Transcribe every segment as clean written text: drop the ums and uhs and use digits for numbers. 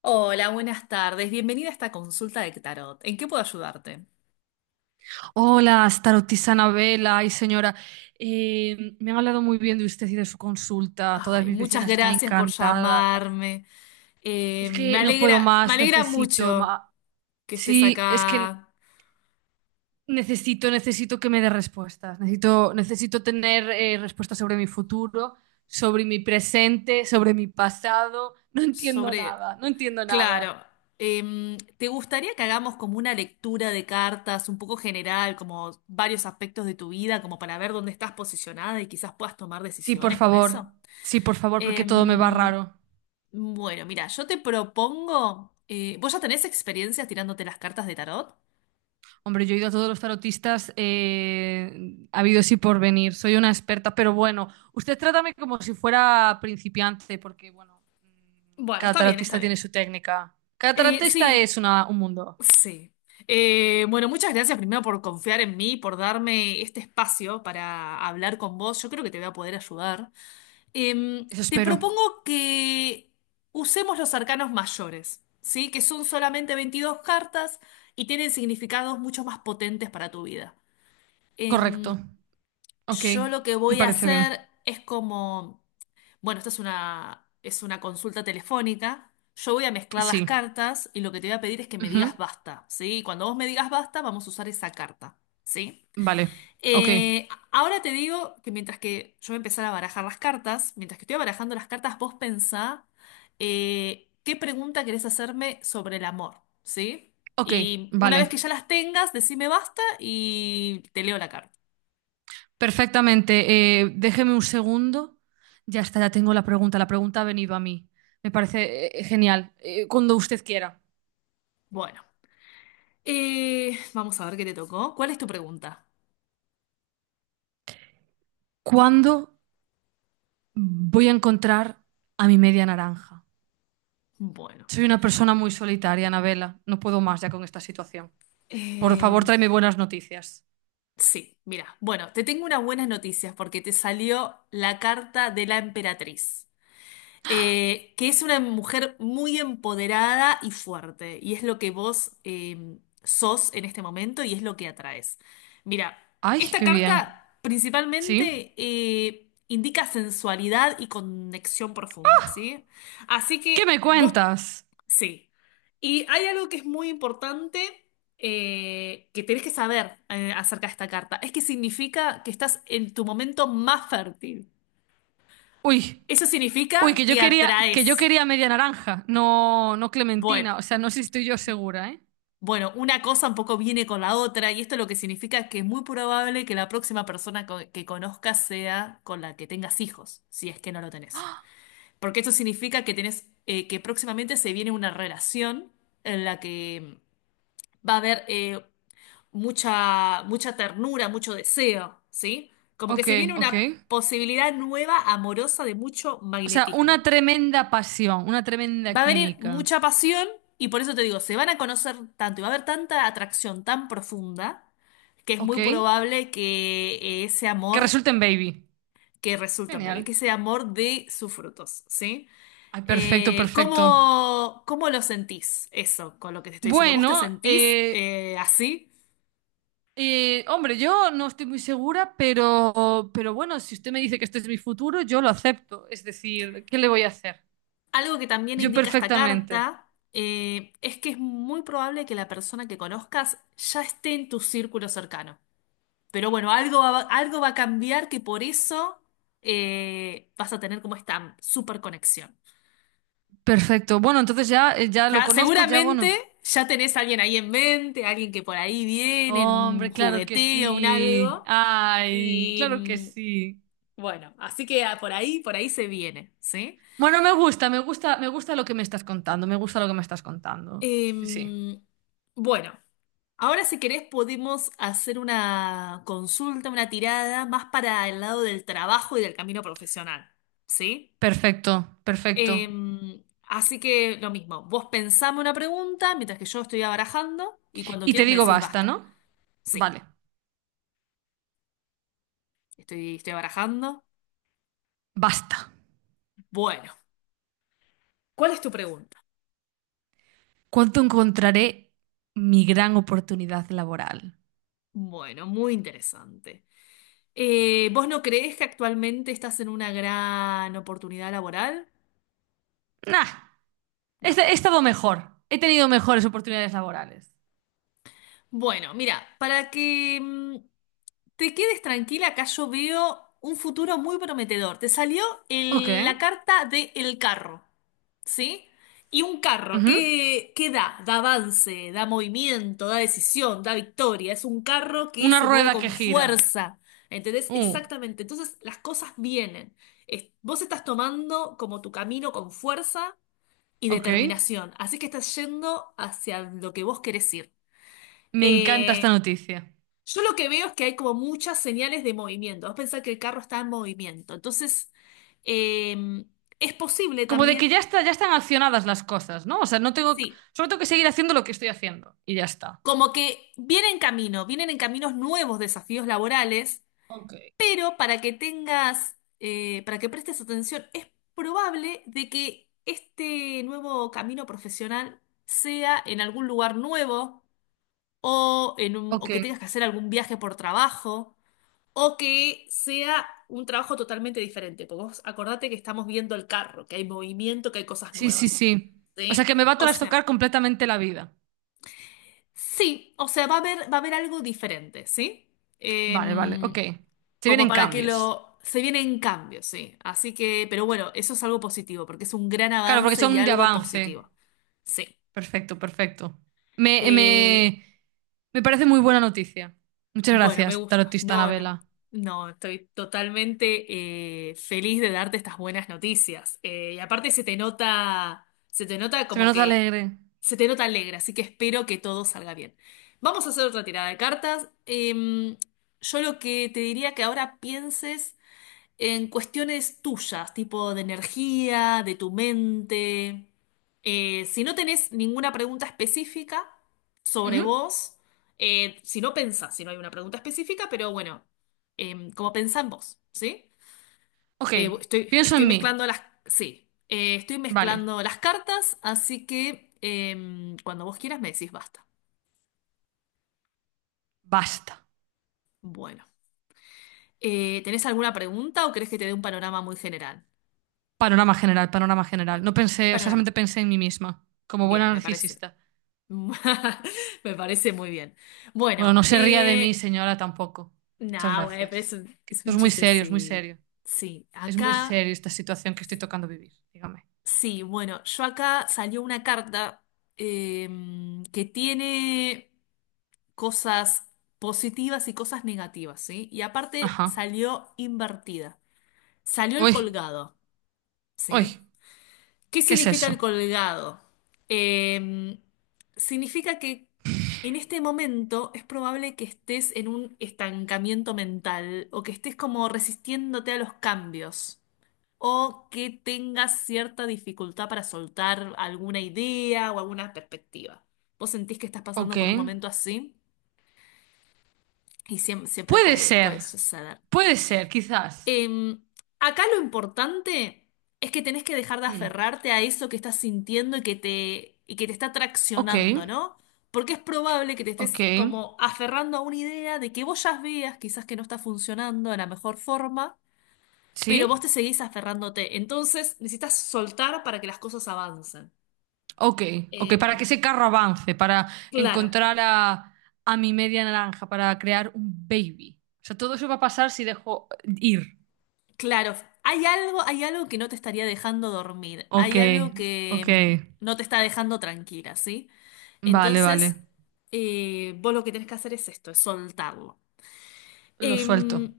Hola, buenas tardes. Bienvenida a esta consulta de tarot. ¿En qué puedo ayudarte? Hola, tarotista Vela, ay señora, me han hablado muy bien de usted y de su consulta. Todas Ay, mis muchas vecinas están gracias por encantadas. llamarme. Es me que no puedo alegra, me más, alegra necesito mucho más. que estés Sí, es que acá. necesito que me dé respuestas. Necesito tener respuestas sobre mi futuro, sobre mi presente, sobre mi pasado. No entiendo sobre... nada, no entiendo nada. Claro. ¿Te gustaría que hagamos como una lectura de cartas un poco general, como varios aspectos de tu vida, como para ver dónde estás posicionada y quizás puedas tomar Sí, por decisiones con favor, eso? sí, por favor, porque todo me va Em, raro. bueno, mira, yo te propongo. ¿Vos ya tenés experiencias tirándote las cartas de tarot? Hombre, yo he ido a todos los tarotistas ha habido así por venir. Soy una experta, pero bueno, usted trátame como si fuera principiante, porque bueno, Bueno, cada está bien, está tarotista tiene bien. su técnica. Cada tarotista Sí, es un mundo. sí. Bueno, muchas gracias primero por confiar en mí, por darme este espacio para hablar con vos. Yo creo que te voy a poder ayudar. Eso Te espero. propongo que usemos los arcanos mayores, ¿sí? Que son solamente 22 cartas y tienen significados mucho más potentes para tu vida. Correcto. Em, Ok, Yo lo que me voy a parece bien. hacer es como, bueno, esta es una consulta telefónica. Yo voy a mezclar las Sí. cartas y lo que te voy a pedir es que me Ujú. digas basta, ¿sí? Y cuando vos me digas basta, vamos a usar esa carta, ¿sí? Vale. Ok. Ahora te digo que mientras que yo voy a empezar a barajar las cartas, mientras que estoy barajando las cartas, vos pensá qué pregunta querés hacerme sobre el amor, ¿sí? Ok, Y una vez que vale. ya las tengas, decime basta y te leo la carta. Perfectamente. Déjeme un segundo. Ya está, ya tengo la pregunta. La pregunta ha venido a mí. Me parece genial. Cuando usted quiera. Bueno. Vamos a ver qué te tocó. ¿Cuál es tu pregunta? ¿Cuándo voy a encontrar a mi media naranja? Bueno. Soy una persona muy solitaria, Anabela. No puedo más ya con esta situación. Por eh, favor, tráeme buenas noticias. sí, mira. Bueno, te tengo unas buenas noticias porque te salió la carta de la emperatriz, que es una mujer muy empoderada y fuerte, y es lo que vos sos en este momento y es lo que atraes. Mira, Ay, esta qué bien. carta ¿Sí? principalmente indica sensualidad y conexión profunda, ¿sí? Así ¿Qué me que vos. cuentas? Sí. Y hay algo que es muy importante que tenés que saber acerca de esta carta. Es que significa que estás en tu momento más fértil. Uy, Eso uy, significa que yo que quería, que yo atraes. quería media naranja, no Bueno, clementina. O sea, no sé si estoy yo segura, ¿eh? bueno, una cosa un poco viene con la otra y esto lo que significa es que es muy probable que la próxima persona que conozcas sea con la que tengas hijos, si es que no lo tenés. Porque esto significa que tenés, que próximamente se viene una relación en la que va a haber mucha, mucha ternura, mucho deseo, ¿sí? Como que Ok, se viene ok. una posibilidad nueva, amorosa, de mucho O sea, una magnetismo. tremenda pasión, una tremenda Va a venir química. mucha pasión y por eso te digo, se van a conocer tanto y va a haber tanta atracción tan profunda que es Ok. muy probable que ese Que amor resulte en baby. que resulta en bebé, Genial. que ese amor dé sus frutos, ¿sí? Ay, perfecto, Eh, perfecto. ¿cómo, cómo lo sentís eso con lo que te estoy diciendo? ¿Vos te Bueno, sentís así? Hombre, yo no estoy muy segura, pero bueno, si usted me dice que este es mi futuro, yo lo acepto. Es decir, ¿qué le voy a hacer? Algo que también Yo indica esta perfectamente. carta es que es muy probable que la persona que conozcas ya esté en tu círculo cercano. Pero bueno, algo va a cambiar que por eso vas a tener como esta super conexión. Perfecto. Bueno, entonces ya, ya lo Ya, conozco, ya seguramente bueno. ya tenés a alguien ahí en mente, alguien que por ahí viene, en un Hombre, claro que jugueteo, un sí. algo. Ay, Y claro que sí. bueno, así que por ahí se viene, ¿sí? Bueno, me gusta, me gusta, me gusta lo que me estás contando, me gusta lo que me estás contando. Sí, sí. Em, bueno. Ahora, si querés, podemos hacer una consulta, una tirada más para el lado del trabajo y del camino profesional, ¿sí? Perfecto, perfecto. Así que lo mismo, vos pensame una pregunta mientras que yo estoy abarajando y cuando Y te quieras me digo decís basta, basta. ¿no? Sí, Vale, estoy abarajando. basta. Bueno, ¿cuál es tu pregunta? ¿Cuánto encontraré mi gran oportunidad laboral? Bueno, muy interesante. ¿Vos no creés que actualmente estás en una gran oportunidad laboral? Nah, No. He estado mejor. He tenido mejores oportunidades laborales. Bueno, mira, para que te quedes tranquila, acá yo veo un futuro muy prometedor. Te salió Ok. La carta de el carro, ¿sí? Y un carro, Ujú. ¿qué, qué da? Da avance, da movimiento, da decisión, da victoria. Es un carro que Una se mueve rueda que con gira. fuerza. ¿Entendés? Uh, Exactamente. Entonces las cosas vienen. Vos estás tomando como tu camino con fuerza y ok. determinación. Así que estás yendo hacia lo que vos querés ir. Me encanta Eh, esta noticia. yo lo que veo es que hay como muchas señales de movimiento. Vos pensás que el carro está en movimiento. Entonces, eh, es posible Como de que también, ya está, ya están accionadas las cosas, ¿no? O sea, no tengo, sí, solo tengo que seguir haciendo lo que estoy haciendo y ya está. como que vienen en caminos nuevos desafíos laborales, Ok. Para que prestes atención, es probable de que este nuevo camino profesional sea en algún lugar nuevo o, o Ok. que tengas que hacer algún viaje por trabajo, o que sea un trabajo totalmente diferente. Porque vos acordate que estamos viendo el carro, que hay movimiento, que hay cosas Sí, sí, nuevas. sí. O sea, ¿Sí? que me va a O trastocar sea, completamente la vida. sí, o sea, va a haber algo diferente, ¿sí? Vale, vale, ok. Em, Se como vienen para que cambios. lo... Se vienen cambios, sí. Así que, pero bueno, eso es algo positivo, porque es un gran Claro, porque avance y son de algo avance. positivo. Sí. Perfecto, perfecto. Me, Eh, me, me parece muy buena noticia. Muchas Bueno, me gracias, gusta. tarotista No, no, Anabela. no, estoy totalmente feliz de darte estas buenas noticias. Y aparte se te nota Se me como nota que alegre. se te nota alegre, así que espero que todo salga bien. Vamos a hacer otra tirada de cartas. Yo lo que te diría que ahora pienses en cuestiones tuyas, tipo de energía, de tu mente. Si no tenés ninguna pregunta específica sobre Ujú. vos, si no hay una pregunta específica, pero bueno, como pensá en vos, ¿sí? Ok, pienso en mí. Sí, estoy Vale, mezclando las cartas, así que cuando vos quieras me decís basta. basta. Bueno. ¿Tenés alguna pregunta o querés que te dé un panorama muy general? Panorama general, panorama general. Bueno, No un pensé, o sea, panorama. solamente pensé en mí misma, como Bien, buena me parece. narcisista. Me parece muy bien. Bueno, Bueno, no se ría de mí, señora, tampoco. Muchas nada, güey, pero gracias. Que es esto un es muy chiste, serio, es muy sí. serio. Sí, Es muy acá, serio esta situación que estoy tocando vivir, dígame. sí, bueno, yo acá salió una carta eh, que tiene cosas positivas y cosas negativas, ¿sí? Y aparte Ajá. salió invertida. Salió el Uy, colgado, uy, ¿sí? ¿Qué ¿qué es significa el eso? colgado? Eh, significa que en este momento es probable que estés en un estancamiento mental o que estés como resistiéndote a los cambios o que tengas cierta dificultad para soltar alguna idea o alguna perspectiva. ¿Vos sentís que estás pasando Ok. por un momento así? Siempre, Puede puede, ser, puede suceder. puede ser, quizás. Em, acá lo importante es que tenés que dejar de Mm. aferrarte a eso que estás sintiendo y que te está Ok, traccionando, ¿no? Porque es probable que te ok, estés como aferrando a una idea de que vos ya veas quizás que no está funcionando de la mejor forma, pero sí, vos te seguís aferrándote. Entonces necesitas soltar para que las cosas avancen. ok, ok, para Em, que ese carro avance, para claro. encontrar a mi media naranja, para crear un baby. O sea, todo eso va a pasar si dejo ir. Claro, hay algo que no te estaría dejando dormir, Ok, hay algo que ok, no te está dejando tranquila, ¿sí? vale, vale, Entonces, vos lo que tenés que hacer es esto, es soltarlo. lo suelto, Em,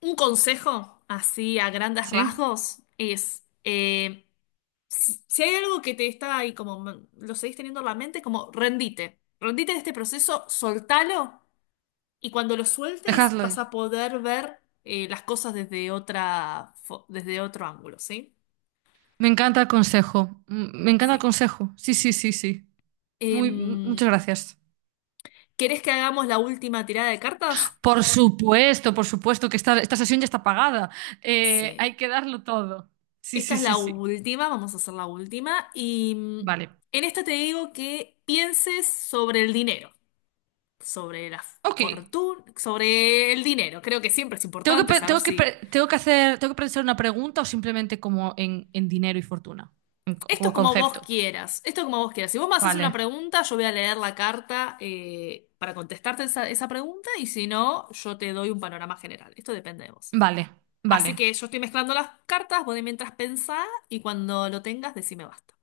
un consejo, así a grandes ¿sí? rasgos, es si hay algo que te está ahí como lo seguís teniendo en la mente, como rendite, rendite de este proceso, soltalo y cuando lo sueltes, Dejadlo vas ir. a poder ver las cosas desde otro ángulo, ¿sí? Me encanta el consejo, me encanta el Sí. consejo, sí, sí, sí, sí. Muy, Em, muchas gracias. ¿Querés que hagamos la última tirada de cartas? Por supuesto que esta sesión ya está pagada. Sí. Hay que darlo todo. Sí, Esta sí, es sí, la sí. última, vamos a hacer la última. Y Vale. en esta te digo que pienses sobre el dinero, sobre la Ok. fortuna, sobre el dinero. Creo que siempre es Tengo que, importante pe- saber tengo que, si pe- tengo que hacer, tengo que pensar una pregunta o simplemente como en dinero y fortuna, Esto como es como vos concepto. quieras, esto es como vos quieras. Si vos me haces una Vale, pregunta, yo voy a leer la carta para contestarte esa pregunta y si no, yo te doy un panorama general. Esto depende de vos. vale, Así vale. que yo estoy mezclando las cartas, vos de mientras pensá y cuando lo tengas, decime basta.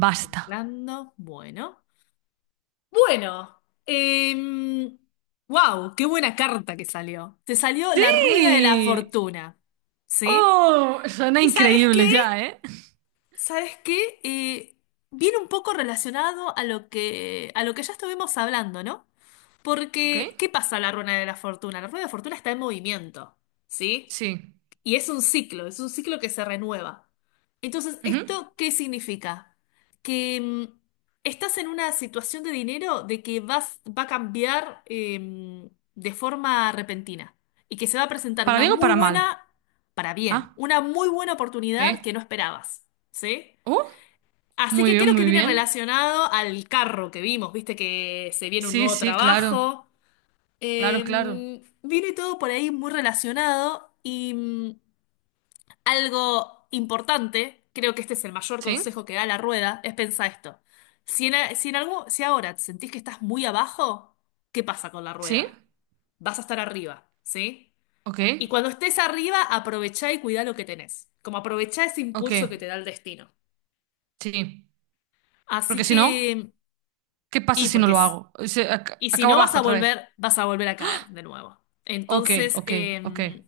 Estoy mezclando, bueno. Bueno, wow, qué buena carta que salió. Te salió la rueda de la Sí. fortuna, ¿sí? Oh, suena ¿Y sabes qué? increíble ya, ¿eh? ¿Sabes qué? Viene un poco relacionado a lo que ya estuvimos hablando, ¿no? Ok. Porque, ¿qué pasa en la rueda de la fortuna? La rueda de la fortuna está en movimiento, ¿sí? Sí. Y es un ciclo que se renueva. Entonces, Ujú. ¿esto qué significa? Que estás en una situación de dinero de que va a cambiar de forma repentina y que se va a presentar ¿Para una bien o muy para mal? buena, para bien, Ah, una muy buena oportunidad que ok. no esperabas, ¿sí? Oh, Así muy que bien, creo que muy viene bien. relacionado al carro que vimos, viste que se viene un Sí, nuevo sí, claro. trabajo. Claro, claro. Viene todo por ahí muy relacionado y algo importante, creo que este es el mayor ¿Sí? consejo que da la rueda, es pensar esto. Si en algo, si ahora te sentís que estás muy abajo, ¿qué pasa con la ¿Sí? rueda? Vas a estar arriba, ¿sí? Ok, Y cuando estés arriba, aprovechá y cuidá lo que tenés. Como aprovechá ese ok, impulso que te da el destino. sí. Así Porque si no, que... ¿qué pasa Y si no porque lo hago? Y si Acabo no abajo otra vez. Vas a volver, a caer de nuevo. Ok, Entonces, ok, ok.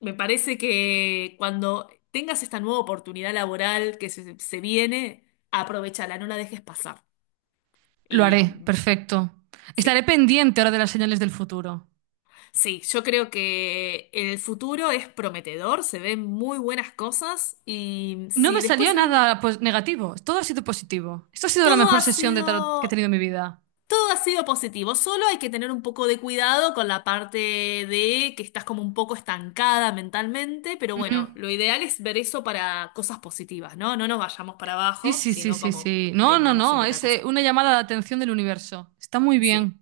me parece que cuando tengas esta nueva oportunidad laboral que se viene, aprovechala, no la dejes pasar. Lo Y haré, perfecto. sí, Estaré pendiente ahora de las señales del futuro. sí, yo creo que el futuro es prometedor, se ven muy buenas cosas y No si me después salió nada pues, negativo, todo ha sido positivo. Esto ha sido la todo mejor ha sesión de tarot que he sido tenido en mi vida. todo ha sido positivo, solo hay que tener un poco de cuidado con la parte de que estás como un poco estancada mentalmente, pero Ujú. bueno, lo ideal es ver eso para cosas positivas, ¿no? No nos vayamos para Sí, abajo, sí, sí, sino sí, como sí. No, no, vengamos no, siempre para es cosas. una llamada de atención del universo. Está muy Sí. bien,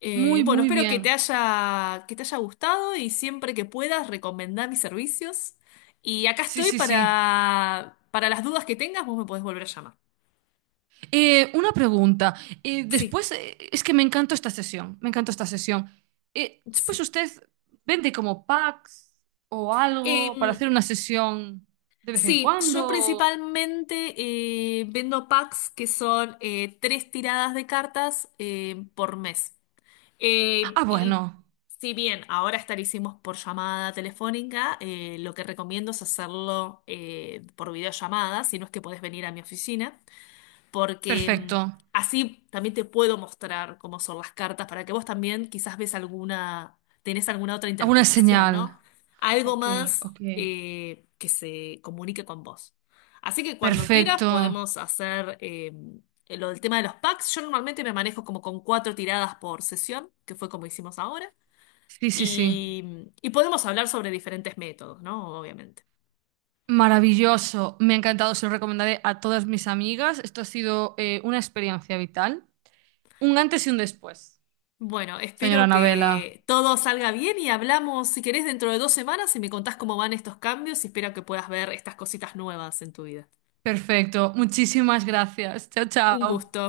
Muy, Bueno, muy espero bien. Que te haya gustado y siempre que puedas recomendar mis servicios. Y acá Sí, estoy sí, sí. Para las dudas que tengas, vos me podés volver a llamar. Una pregunta. Sí, Es que me encantó esta sesión, me encantó esta sesión. Después sí. usted vende como packs o algo para Em, hacer una sesión de vez en sí, yo cuando. principalmente vendo packs que son 3 tiradas de cartas por mes. Ah, Y bueno, si bien ahora estarísimos por llamada telefónica, lo que recomiendo es hacerlo por videollamada, si no es que podés venir a mi oficina porque perfecto. así también te puedo mostrar cómo son las cartas para que vos también quizás ves alguna, tenés alguna otra Alguna interpretación, ¿no? señal. Algo Ok, más ok. Que se comunique con vos. Así que cuando quieras Perfecto. podemos hacer lo del tema de los packs. Yo normalmente me manejo como con 4 tiradas por sesión, que fue como hicimos ahora. Sí, sí, sí. Y podemos hablar sobre diferentes métodos, ¿no? Obviamente. Maravilloso. Me ha encantado, se lo recomendaré a todas mis amigas. Esto ha sido una experiencia vital. Un antes y un después, Bueno, señora espero Anabela. que todo salga bien y hablamos, si querés, dentro de 2 semanas y me contás cómo van estos cambios y espero que puedas ver estas cositas nuevas en tu vida. Perfecto. Muchísimas gracias. Chao, Un chao. gusto.